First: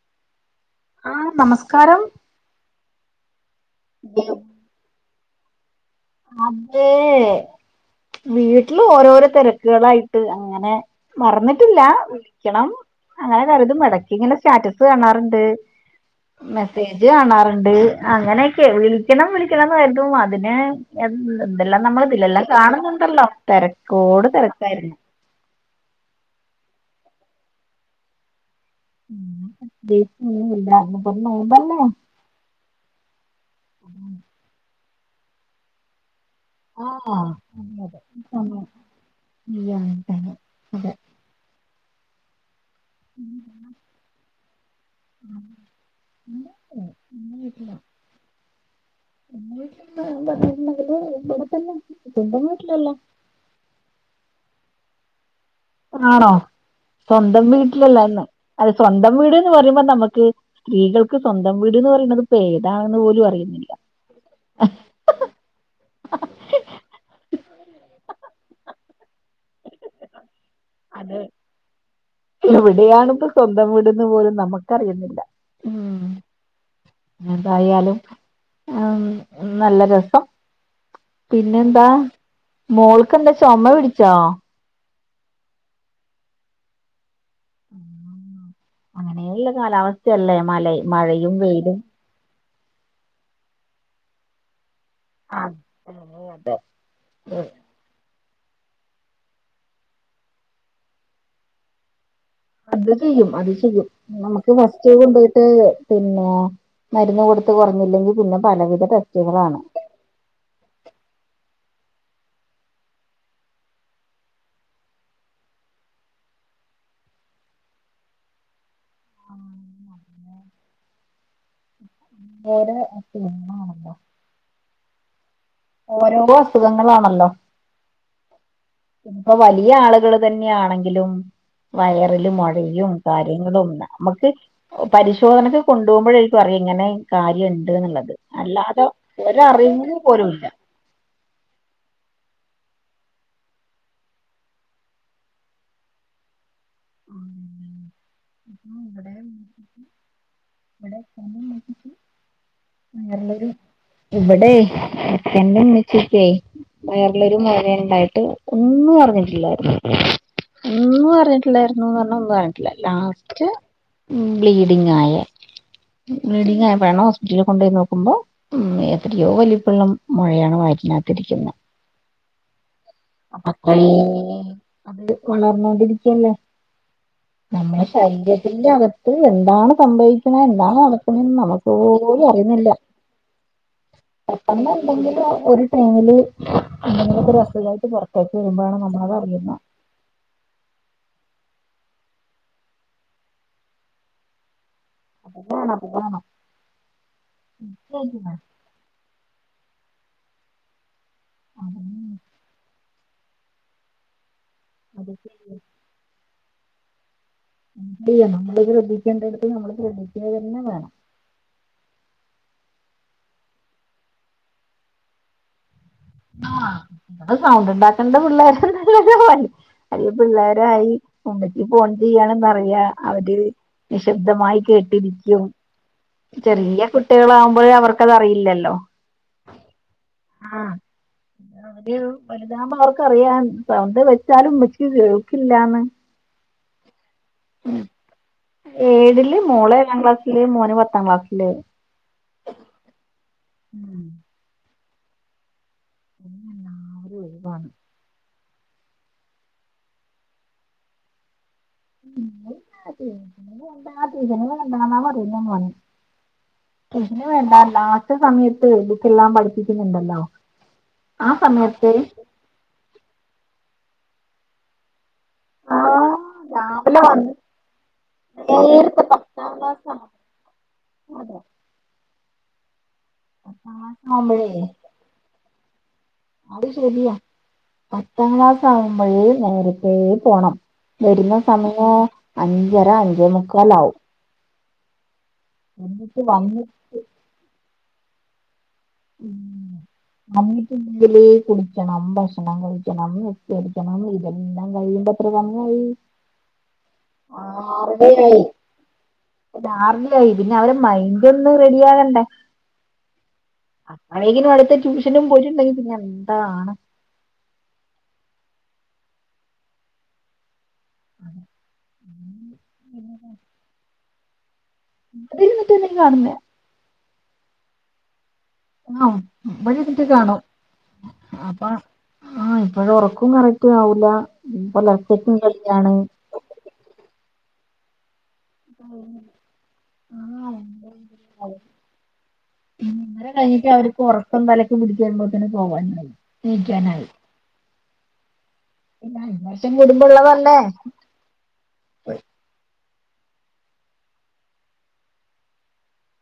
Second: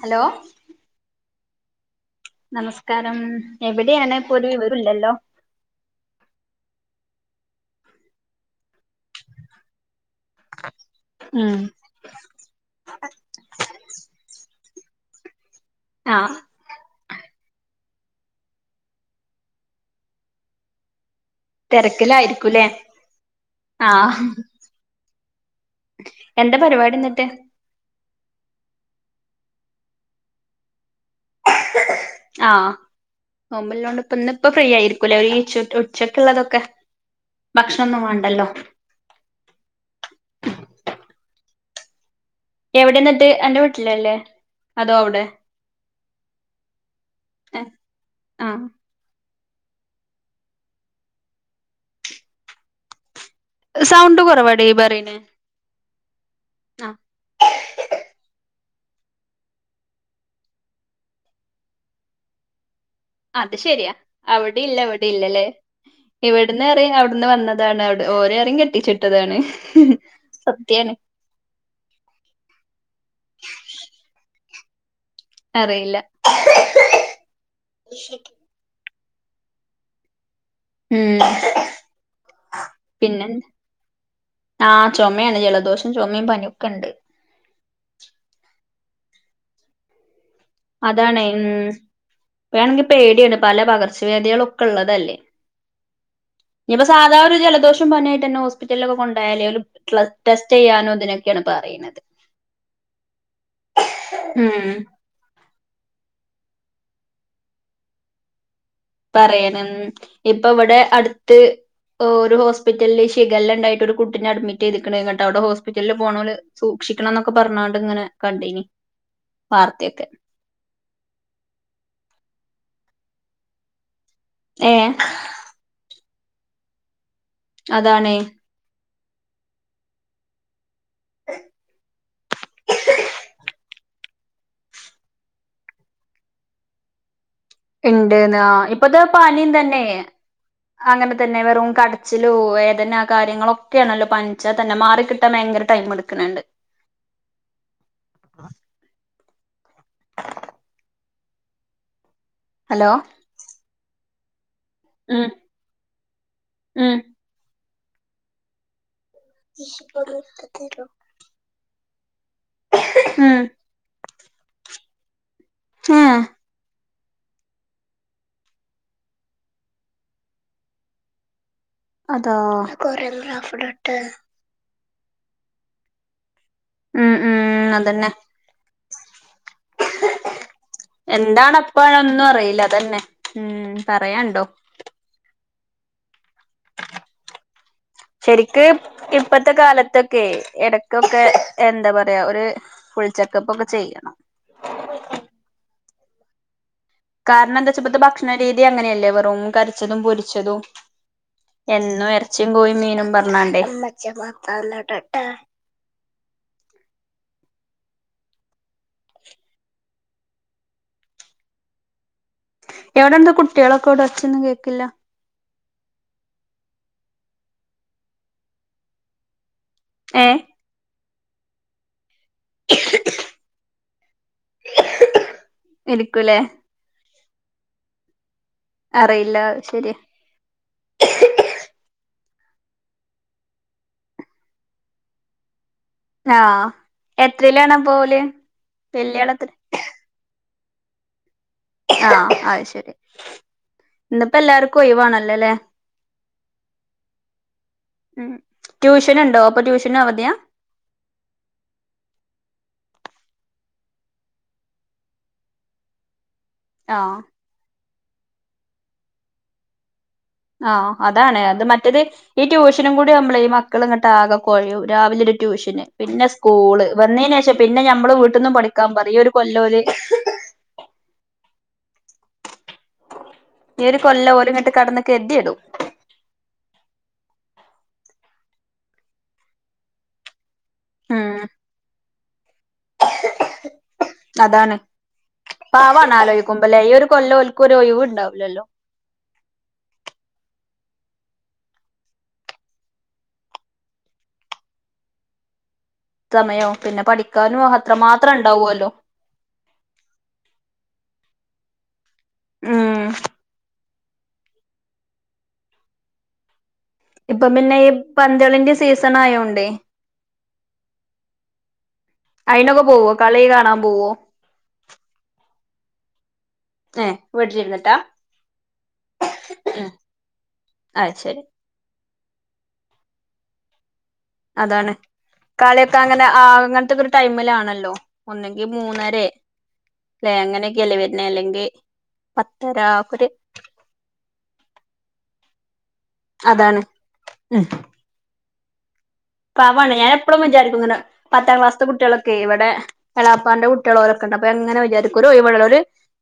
Hello ആ നമസ്കാരം നമസ്കാരം എവിടെയാണ് ഇപ്പോൾ ഒരു വിവരവുമില്ലല്ലോ അതേ വീട്ടിൽ ഓരോരോ തിരക്കുകളായി ട്ട് അങ്ങനെ ഉം മറന്നിട്ടില്ല വിളിക്കണം അങ്ങനെ വെറുതെ ഇടക്കിങ്ങനെ സ്റ്റാറ്റസ് ഇട്ട് കാണാറുണ്ട് ആ മെസ്സേജ് കാണാറുണ്ട് അങ്ങനെയൊക്കെ വിളിക്കണം വിളിക്കണം എന്നായിരുന്നു അതിന് എ എന്തെല്ലാം നമ്മൾ ഇതിലെല്ലാം തിരക്കിലായിരിക്കൂല്ലേ കാണുന്നുണ്ടല്ലോ ആഹ് തിരക്കോട് തിരക്കായിരുന്നു എന്താ പരിപാടി എന്നിട്ട് [unintelligible] നോമ്പലോണ്ട് ഇപ്പ ഇന്നിപ്പോ ഇപ്പൊ ഫ്രീ ആയിരിക്കൂല്ലേ ഒരു ഉ [inaudible] ആ വേണ്ടല്ലോ [unintelligible] [unintelligible] എവിടെ നിന്നിട്ട് എന്റെ വീട്ടിലല്ലേ അതോ അവിടെ അ ആ എന്റെ വീട്ടിലും ഇവിടെ തന്നെ സ്വന്തം വീട്ടിലല്ലാ സൗണ്ട് കുറവാടി ഈ പറയന്നേ ആണോ സ്വന്തം വീട്ടിലല്ലാരുന്നു അതെ സ്വന്തം വീട് എന്ന് പറയുമ്പ നമുക്ക് സ്ത്രീകൾക്ക് സ്വന്തം വീട് എന്ന് പറയണത് പേ അത് ശെരിയാ അവിടെ ഇല്ല ഇവിടെ ഇല്ലല്ലേ ഇവിടെന്ന് പറയും അവിടുന്ന് വന്നതാണ് അവിടെ ഓര് പറയും കെട്ടിച് വിട്ടതാണ് അതെ എവിടെയാണ് ഇപ്പോ സ്വന്തം വീടെന്ന് പോലും നമുക്കറിയുന്നില്ല അറിയില്ല എന്തായാലും ആമ് നല്ല രസം ഉം പിന്നെന്താ പിന്നെ മോൾക്കെന്താ ചുമ പിടിച്ചോ ആഹ് ചുമയാണ് ജലദോഷം ചുമയും പനിയൊക്കെ ഉണ്ട് ഉം അങ്ങനെയുള്ള കാലാവസ്ഥയല്ലേ മല മഴയും വെയിലും ഇപ്പണെങ്കിൽ പേടിയുണ്ട് പല പകർച്ച വ്യാധികൾ ഒക് ക്കള്ളതല്ലേ ആഹ് ഇനിപ്പോ സാധാ ഒരു ജലദോഷം പനി ആയി ഹോസ്പിറ്റലിലൊക്കെ കൊണ്ടായാലേ ടെസ്റ്റ് ചെയ്യാനോ ഇതിനൊക്കെയാണ് പറയണത് അത് ചെയ്യും അത് ചെയ്യും നമുക്ക് ഉം ഫസ്റ്റ് കൊണ്ട് പോയിട്ട് പിന്നെ മരുന്ന് കൊടുത്ത് കുറഞ്ഞില്ലെങ്കിൽ പിന്നെ പലവിധ ടെസ്റ്റുകളാണ് പറയനം ഇപ്പൊ ഇവിടെ അടുത്ത് ഒരു ഹോസ്പിറ്റലില് ഷിഗല്ല ഉണ്ടായിട്ട് ഒരു കുട്ടിനെ അഡ്മിറ്റ് ചെയ്തിക്കണ് എന്നിട്ടു അവിടെ ഹോസ്പിറ്റലിൽ പോണവര് സൂക്ഷിക ക്ഷിക്കണം എന്നൊക്കെ പറഞ്ഞോണ്ട് ഇങ്ങനെ കണ്ടേനി വാർത്തയൊക്കെ [unintelligible] ഏ ഓരോരോ അസുഖങ്ങളാണല്ലോ അതാണേ ഇപ്പം വലിയ ആളുകൾ തന്നെയാണെങ്കിലും വയറില് മുഴയും കാര്യങ്ങളും നമ്മുക്ക് പരിശോധനക്ക്‌ കൊണ്ടുപോകുമ്പോഴരിക്കും അറി ഇങ്ങനെ കാര്യം ഉണ്ട് എന്നുള്ളത് ഇണ്ട്ന്ന് ആഹ് അല്ലാതെ ഇപ്പത്തെ പനിയും തന്നെ ഒരറിവൂപോലുല്ല അങ്ങനെ തന്നെ വെറും കടച്ചിലോ വേദന കാര്യങ്ങളൊക്കെയാണല്ലോ പനിച്ചാൽ തന്നെ മാറി കിട്ടാൻ ഭയങ്കര ടൈം എടുക്കണണ്ട് [unintelligible] അപ്പോ ഇവിടെ [unintelligible] ഇവിടെ ഹലോ [unintelligible] ഇവിടെ ഉം എന്റെ ഉമ്മച്ചിക്കെ ഉം വയറിൽ ഒരു മുഴ ഉണ്ടായിട്ട് ഒന്നും അറിഞ്ഞി [inaudible] ഒന്നും അറിഞ്ഞിട്ടില്ലായിരുന്നുന്ന് പറഞ്ഞ ഉമ്മ അറിഞ്ഞിട്ടില്ല [unintelligible] ഉം ലാസ്റ്റ് ബ്ലീഡിംഗ് ആയി ഏഹ് ബ്ലീഡിങ് ആയിപ്പാളെ ഹോസ് റ്റലിൽ കൊണ്ടുപോയി നോക്കുമ്പോ ഉം എത്രയോ വലുപ്പള്ള മുഴയാണ് വാറ്റിനകത്തിരിക്കുന്നത് അതാ അത് വളർന്നോണ്ടിരിക്കല്ലേ ഉം ഉം നമ്മടെ അതന്നെ ശരീരത്തിന്റെ അകത്ത് എന്താണ് സംഭവിക്കുന്നത് എന്താണ് നടക്കുന്നതെന്ന് നമുക്ക് പോലും അറിയുന്നില്ല മ് പെട്ടെന്നു എന്തെങ്കിലും ഒരു ടൈമില് എന്തെങ്കിലും ഒരസുകായിട്ട് ശെരിക്ക് ഇപ്പത്തെ കാലത്തൊക്കെ ഇടക്കൊക്കെ എന്താ പറയാ ഒരു ഫുൾ ചെക്കപ്പ് ഒക്കെ ചെയ്യണം അതാണ് അതാണ് കാരണം എന്താ വെച്ചപ്പോ ഭക്ഷണ ശരിയാണ് രീതി അങ്ങനെയല്ലേ വെറും കരിച്ചതും പൊരിച്ചതും എന്നും ഇറച്ചിം കോയിം മീനും പറഞ്ഞാണ്ട് അത് [inaudible] നമ്മള് ശ്രദ്ധിക്കേണ്ടടത്ത് നമ്മള് ശ്രദ്ധിക്കുക തന്നെ വേണം എവിടെന്താ കുട്ടികളൊക്കെ എവിടെയൊച്ചയൊന്നും കേക്കില്ല ആ ഇവടെ സൗണ്ട് ഉണ്ടാക്കണ്ട പിള്ളേ [unintelligible] അയ്യോ ഏ പിള്ളാരായി ഉമ്മച്ചി ഫോൺ ചെയ്യാ ചെയ്യണന്നറിയ അവര് നിശബ്ദമായി കേട്ടിരിക്കും ഇരിക്കൂലേ ചെറിയ കുട്ടികള ആകുമ്പോഴേ അവർക്കത്റിയില്ലല്ലോ. അറിയില്ല ശരി വലുതാവുമ്പോ അവർക്ക്റിയാൻ സൗന്ത വെച്ചാലും ഉമ്മച്ചിക്ക് കേൾക്കില്ലന്ന്. ആഹ് എത്രയിലാണ് പ്പ ഓല്. വല്യാള് ഏഴില് എത്ര മോള് ഏഴാം ക്ലാസിൽ മോന് പത്താംക്ലാസിൽ ആഹ അ ശരി ഉം ക്കോ ഇവാണ്ല്ലല്ലേ പില്ല ഒരു ഒഴിവാണ് ഉ ട്യൂഷന ഉണ്ടോ അപ്പൊ ട്യൂഷന അവതിയാ എന്ത പറല്ല [unintelligible] ആഹ് എതിന് വേണ്ട ലാസ്റ്റ് സമയത്ത് എക്കെല്ലാം പഠിപ്പിക്കുന്നുണ്ടല്ലോ ആഹ ആ അതാണ് അത് സമയത്ത് മറ്റേത് ഈ ട്യൂഷനും കൂടി നമ്മള മക്കള ഇങ്ങോട്ട ആകെ കൊഴയും രാവിലെ ഒരു ആ ട്യൂഷന് പിന്നെ സ്കൂള് രാവിലെ വന്ന് വന്നതിന് ശേഷം പിന്നെ ഞമ്മള് വീട്ടിൽന്നന്ന് പഠിക്കാൻ പറിം ഒരു കൊല്ലോല് അതെ. പത്താം ര് ക്ലാസ് കൊല്ല ആവുമ്പോഴേ ഓൽങ്ങിട്ട് കടന്ന കതിയടും. അത് ശരിയാ പത്താം ക്ലാസ് ആകുമ്പോഴേ നേരത്തെ പോണം. ഉം വരുന്ന സമയോ അഞ്ചര അഞ്ചേ മുക്കാല ആവും അതാണ് പവാണ് വന്ന് ആലോചിക്കുമ്പോല്ലേ ഈ ഒരു കൊല്ലോൽക്ക് ഒരു ഒഴിവുണ്ടാവുലല്ലോ ഉം നമ്മിക്ക് ഇതലേ കുടിക്കണം ഭക്ഷണം കഴിക്കണം വപ്പ കഴിക്കണം ഇതെല്ലാം കഴ പത്ര കാ സമയോ പിന്നെ പഠിക്കാനും അത്ര മാത്രം ഉണ്ടാവല്ലോ? രാവിലെആയി പിന്നെ അവരെ മൈൻറ ഒന്നും റെഡി ആകണ്ടേ ഉം അേക്കിനും അടുത്ത ട്യൂഷനും പോയിട്ടുണ്ടെങ്കി പിന്നെ എന്താണ് ഇപ്പൊ പിന്നെ ഈ പന്തളിന്റെ സീസൺ ആയോണ്ടേ [inaudible] അയിനൊക്കെ പോവോ കളി കാണാൻ പോവോ ഇ മറ്റ എന്തെും കാണുന്ന ഏ വീട്ടിൽഇരുന്നിട്ടാ. ആഹ് വഴിത്തിട്ട കാണും അത് ശരി അപ്പൊ ആഹ് ഇപ്പോഴറക്കും കറക് റ്റാ വൂല്ല. അതാണ് കളിയൊക്കെ അങ്ങനെ അങ്ങനതെഒകെ ഒരു ടൈമിലാണല്ലോ. ഒന്നങ്കി മൂന്നരെ ലേ അങ്ങനെക്കെലേ വരുന്ന അല്ലെങ്കി പത്തര ഒക്കെ ഒരു അന്നനെ കഴിഞ്ഞിട്ട് അവർക്ക് ഉറക്കംതലയ്ക്കു പിടികുപോത്തിനും പോവാനുമായി. അതാണ് ഉ പിന്നെ അഞ്ച് വർഷം പവാണ് ഞൻ എപ്പഴും കൂടുമ്പോള്ളതല്ലേ വിചാരിക്കുന്നുനെ പത്താം ക്ലാസ്ത്തെ കുട്ടികളൊക്കെ ഇവിടെ എളാപ്പാന്റെ കുട്ടികളോരൊക്കെ ഉണ്ട് അപ്പൊ അങ്ങനെ വിചാരിക്കും ഒരു ഒഴിവാണ്ടാവൂല ഒരു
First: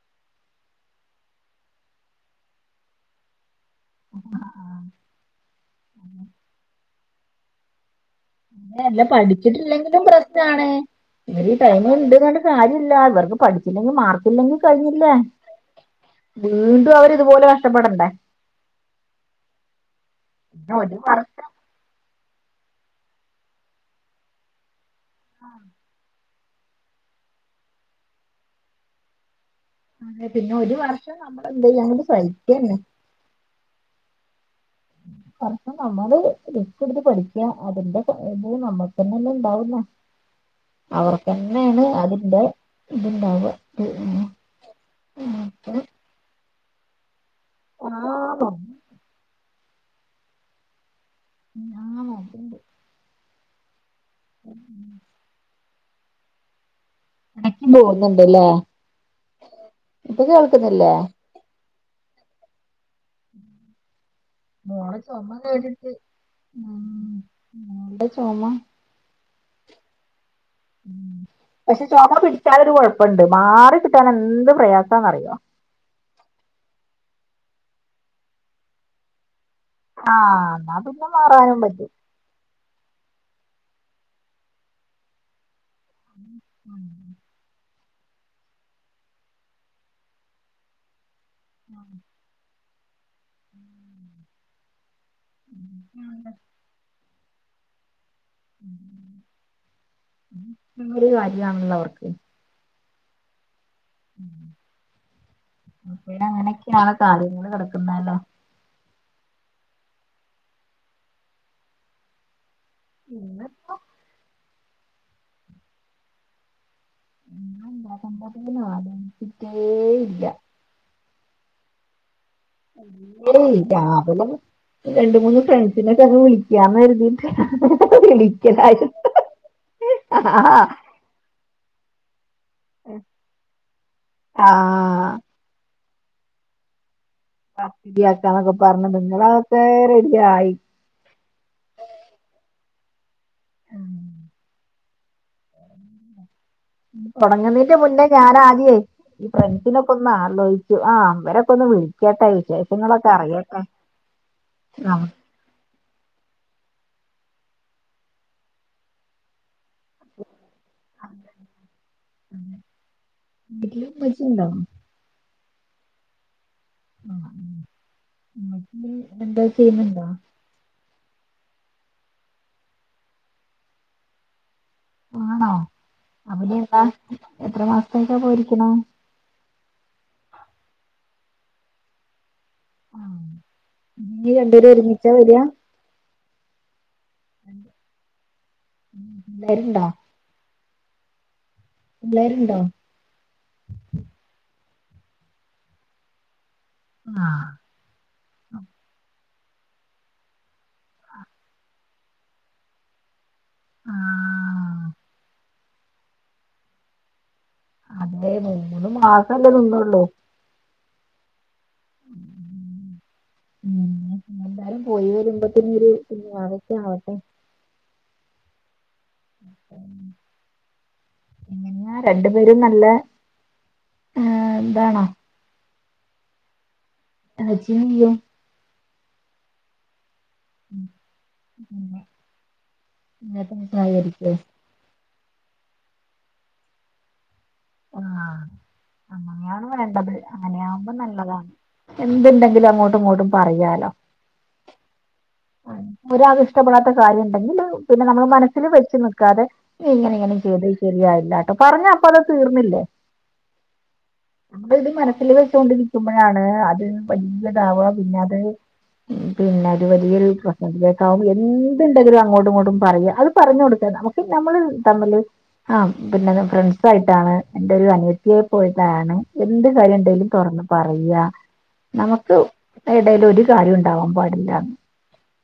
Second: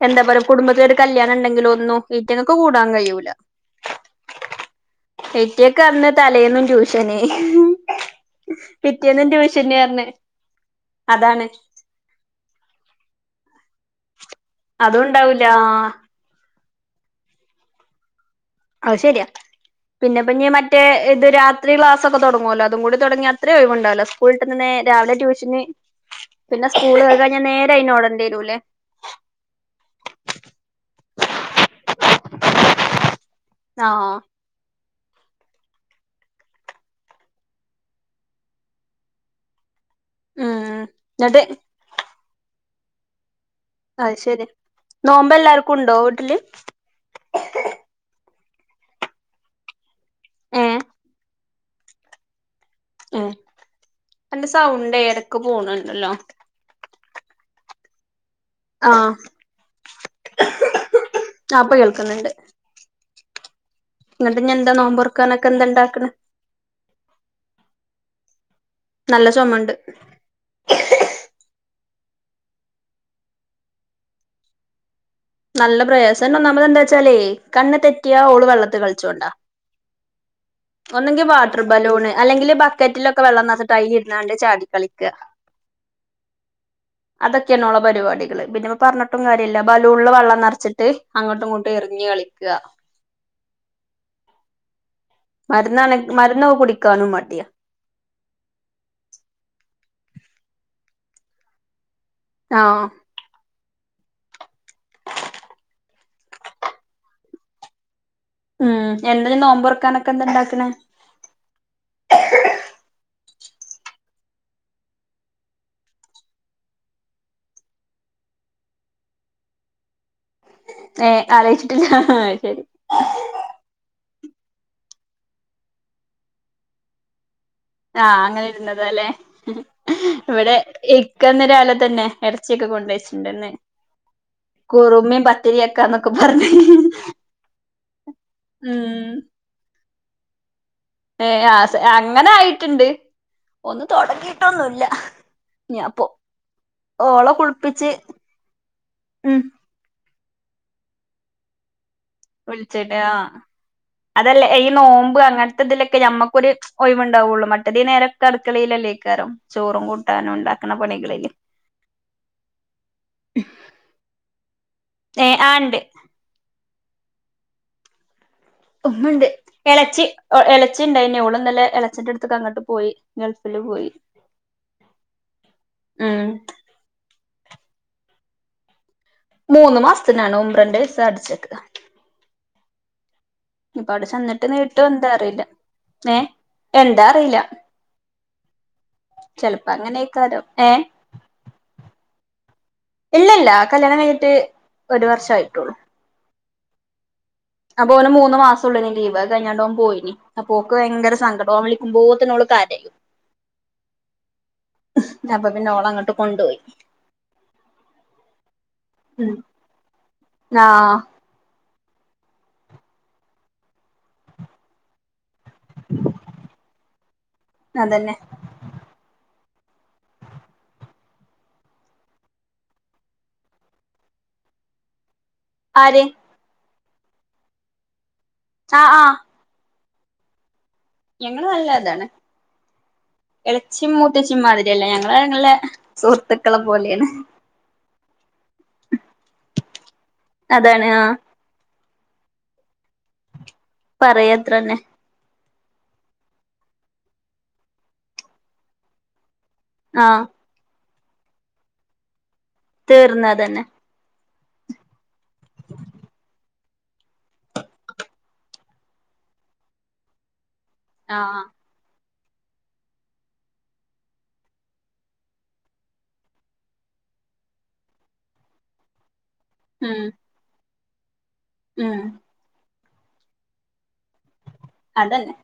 എന്താ പറിയ കുടുബത്തിലൽ ഒരു കല്യാണ ഉണ്ടെങ്കില ഒന്ന് ഈറ്റങ്ങൾക് കൂടാൻ കഴൂല ഹെറ്റിയൊക്കെ അന്ന് തലയന്നും ട്യൂഷന് അങ്ങന അല്ല പിറ്റേന്നും ട്യൂഷന് പഠിച്ചിട്ടില്ലെങ്കിലും പറഞ്ഞ് പ്രശ്നാണ്. അതാണ് ഇവര് ഈ ടൈമ ഇണ്ട് പറഞ്ഞിട്ടു കാര്യല്ല ഇവർക്ക് പഠിച്ചില്ലെങ്കി മാർക്ക് ഇല്ലെങ്കി അതും കഴിഞ്ഞില്ലേ ഉണ്ടാവൂല വീണ്ടും അവര് ഇതുപോലെ കഷ്ടപ്പെടണ്ടേ അ ശരിയാ പിന്നെപ്പഞ്ഞ് ഇ പിന്നെ മറ്റേ ഒരു ഇത് രാത്രി ക്ലാസ് ക്കെ തുടങ്ങുവല്ലോ അതും കൂടി തുടങ്ങി അത്രയും ഒഴിവ ഉണ്ടാവൂല സ്കൂളിട്ടന്ന്‌ നേ രാവിലെ ട്യൂഷന് പിന്നെ സ്കൂളക്കെ കയിഞ്ഞന്നാ നേര അയിനേടണ്ടിയരൂല്ലേ. അങ്ങതെ പിന്നെ ഒരു വർഷം നമ്മൾന്ത ചെയ്യ അങ്ങ സൈക്കനേ. ആഹ് [inaudible] ഒപ്പം നമ്മള് റിസ്‌കിട്ത്ത് പഠിക്കാം അതിൻ്റെത് നമ്മക്കെന്നെ ഉണ്ടാവുള്ളു ഉം എന്നിട്ട് അവർക്കന്നെയാണ് അതിന്റെ ഇത്ണ്ടാവാ അത്ശെരിയാ നോമ്പ് എല്ലാർക്കും ഉണ്ടോ വീട്ടില് ആഹ് നോ ഏഹ് ആഹ് നോക്ക്ണ്ട് എ അന്റെ സൗണ്ട് എടക്ക് പോണുണ്ടല്ലോ ഇടക്ക് പോന്നണ്ട്ല്ലേ ആഹ് ഇപ്പൊ കേൾക്കുന്നില്ലേ കേക്ക്ന്നുണ്ട് മോളെ ചൊമ നോമ്പൊറക്കാനൊക്കെ എന്താ കേട്ട്ട്ട് ഇണ്ടാക്കണ് ഉം മോളെ ചൊമ നല്ല ചൊമണ്ട് പക്ഷെ ചുമ പിടിച്ചാലൊരു കുഴപ്പണ്ട് മാറി കിട്ടാൻ എന്ത് പ്രയാസ നല്ല പ്രയാസം ഒന്നാമ്മത് എന്താ വെച്ചാലേ കണ്ണ് തെറ്റിയാ ഓള് വെള്ളത്തി കളിച്ചോണ്ടാ ആഹ് എന്നാ പിന്നെ ഒന്നെങ്കി വാട്ടർ മാറാനും പറ്റും ബലൂണ് അല്ലെങ്കിൽ ബക്കറ്റിലൊക്കെ വെള്ളം നറച്ചിട്ട് അതിൽ ഇരുന്നാണ്ട് ചാടി കളിക്കാ ഉം [inaudible] പരിപാടികള് പിന്നെ പറഞ്ഞിട്ടും കാര്യമില്ല ബലൂണില് വെള്ളം നെറച്ചിട്ട് അങ്ങോട്ടും ഇങ്ങോട്ടും എറിഞ്ഞ് കളിക്കാ മരുന്നാണെ മരുന്നൊക്കെ കുടിക്കാനും മടിയാ എന്തെങ്കിലും ഒരു കാര്യമാണല്ലോ അവർക്ക് ആഹ് ഉം [inaudible] [unintelligible] അങ്ങനെയൊക്കെയാണ് കാര്യങ്ങൾ നടക്കുന്നേ ല്ലേ ഉം എന്താനി നോമ്പുറക്കാനൊക്കെ എന്താ ഇണ്ടാക്കണെ ഇന്നിപ്പോ എന്താ ഇണ്ടാക്കണ്ടെത് ന്ന് ആലോചിച്ചിട്ടേയില്ല ഏ അലോയിച്ചിട്ടില്ല [unintelligible] രാവിലെ രണ്ട് മൂന്ന് ഫ്രണ്ട്സിനൊക്കെ അങ്ങ് വിളിക്കാന്ന് കരുതിക്കാ ആഹ് അങ്ങനെ ഇരുന്നത് അല്ലെ ആ ഇവിടെ ഇക്ക ഇന്ന് രാവിലെ തന്നെ എറച്ചിയക്ക കൊണ്ടയ്ച്ചിട്ട്ണ്ട്ന്ന് ആ കുറുമയും പത്തിരി വെക്കാന്നൊക്കെ പറഞ്ഞ് പത്തിരിയാക്കന്നൊക്കെ പറഞ്ഞ് ഉം നിങ്ങളെ അതൊക്കെ റെഡി ആയി ഏ ആ സ് അങ്ങനെ ആയിട്ടുണ്ട് ഒന്ന് തൊടങ്ങിയിട്ടൊന്നുല്ല ഓളെ കുളിപ്പിച്ച് തുടങ്ങുന്നതിന്നമുന്നേ ഞാനാദ്യേ ഈ ഉം ഫ്രണ്ട്സിനൊക്കെ ഒന്ന് [unintelligible] ആലോയിച്ചു ആ ഇമ്പരൊക്കെ ഒന്ന് വിളിച്ചു വിളിച്ചിട്ട് ആ അതല്ലേ ഈ നോമ്പ് അങ്ങനത്തെ ഇതിലൊക്കെ ഞമ്മക്കൊരു ഒഴിവ് ഉണ്ടാവുള്ളൂ മറ്റത് ഈനേരൊക്ക അടുക്കളയിലല്ലേ [unintelligible] ചോറും കൂട്ടാനും ഉണ്ടാക്കണ പണികളില് വീട്ടില് പശുണ്ടോ ഏ ആണ്ട് ആ ആഹ് [unintelligible] എന്താ [unintelligible] ചെയ്യുന്നുണ്ടോ ളച്ചി ഇണ്ടായിന്നു ഓള് ഇന്നലെ എളച്ചന്റെ അടുത്തക്ക് അങ്ങോട്ട് പോയി ഗൾഫില് പോയി ആണോ ഉം അപ്പോ ഇനി എന്നാ എത്ര മാസത്തേക്കാ പോയിരിക്കണെ മൂന്ന് മാസത്തിനാണ് ഉംറൻ്റെ വിസ അടിച്ചേക്കാ ആ ഇനി രണ്ടുപേരും നീട്ടോ എന്താ ഒരുമിച്ചാ വെരാ അറിയില്ല ഏ എന്താ അറിയില്ല ചെലപ്പോ പിള്ളേരുണ്ടോ അങ്ങനെയായിക്കാരം ഏ പിള്ളേരുണ്ടോ ഇല്ല ഇല്ല കല്യാണം കഴിഞ്ഞിട്ട് ഒരു വർഷയിട്ടുള്ളൂ ആ അപ്പൊ ഓന് മൂന്ന് മാസം ഉള്ളൂ ലീവ് [unintelligible] ഓൻ പോയീനി. അപ്പോക്ക് ഭയങ്കര സങ്കടം. ഓൻ വിളിക്കുമ്പോത്ത്ന് ഓള് കരയും ആ [unintelligible] ഓളങ്ങോട്ട് കൊണ്ടോയി അതെ മൂന്ന് മാസം ഉം അല്ലേ നിന്നുള്ളു [inaudible] [unintelligible] ഉ എല്ലാരും പോയി വരുമ്പോത്ത്നൊരു കുഞ്ഞുവാവ ഒക്കെ ആവട്ടെ അതന്നെ ഉ [inaudible] രണ്ടു പേരും നല്ല ഏ ഇതാണോ ആര് [unintelligible] ആ അ ഞങ്ങള് നല്ല പിന്നെ ഇതാണ്. ഇങ്ങനത്തെ എളച്ചിം സഹകരിക്കോ മൂത്തച്ചിം മാതിരിയല്ല ഞങ്ങ ഞങ്ങളെ സുഹൃത്തുക്കളപോലെയാണ് ആ അങ്ങനെയാണ് വേണ്ടത്. അതാണ് അങ്ങനെയാവുമ്പോ ആഹ് നല്ലതാ. എന്തുണ്ടെങ്കിലും അങ്ങോട്ട് പറയാത്രന്നെ ഒരാള് ഇഷ്ടപ്പെടാത്ത കാര്യം ഉണ്ടെങ്കിൽ പിന്നെ നമ്മൾ മനസ്സിൽ വെച്ചു നൽക്കാതെ ഇങ്ങനെ ആഹ് ഇങ്ങനെ [inaudible] ശരിയായില്ലാട്ടോ പറഞ്ഞ അപ്പത് ല്ലേ. തീർന്നതന്നെ നമ്മള് ഇത് മനസ്സിൽ വെച്ചൊണ്ടിരിക്കുമ്പോഴാണ് അ വല്യതാവ പിന്നത് ഉം പിന്നത് വലിയൊരു അതിനേ വും ആഹ് എന്തുണ്ടെങ്കിലും അ അങ്ങോട്ടും ഇങ്ങോട്ടും പറയാം അത് പറഞ്ഞു കൊടുക്ക. നമുക്ക് നമ്മൾ തമ്മില് ആ പിന്നെ ഫ്രണ്ട്സായിട്ട് അതാണ്. എന്റെ ഒരു അനിയത്തിയെ പോയിട്ടാണ് എന്ത് കാര്യം ഉം ണ്ടെങ്കിലും തുറന്ന് പറയുക ഉം നമുക്ക് എടല യിൽ ഒരു കാര്യം ഉണ്ടാവാൻ പാടില്ല അതന്നെ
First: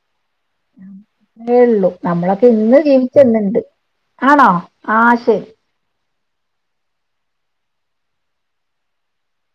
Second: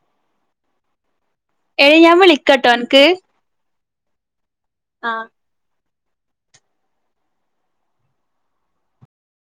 ള്ളു എടി ഞാൻ നമ്മളൊക്കെ വിളിക്കട്ടോ ഇന്ന് അനക്ക് ജീവിച്ചന്ന്ണ്ട് ആണോ ആ ആഹ് ശരി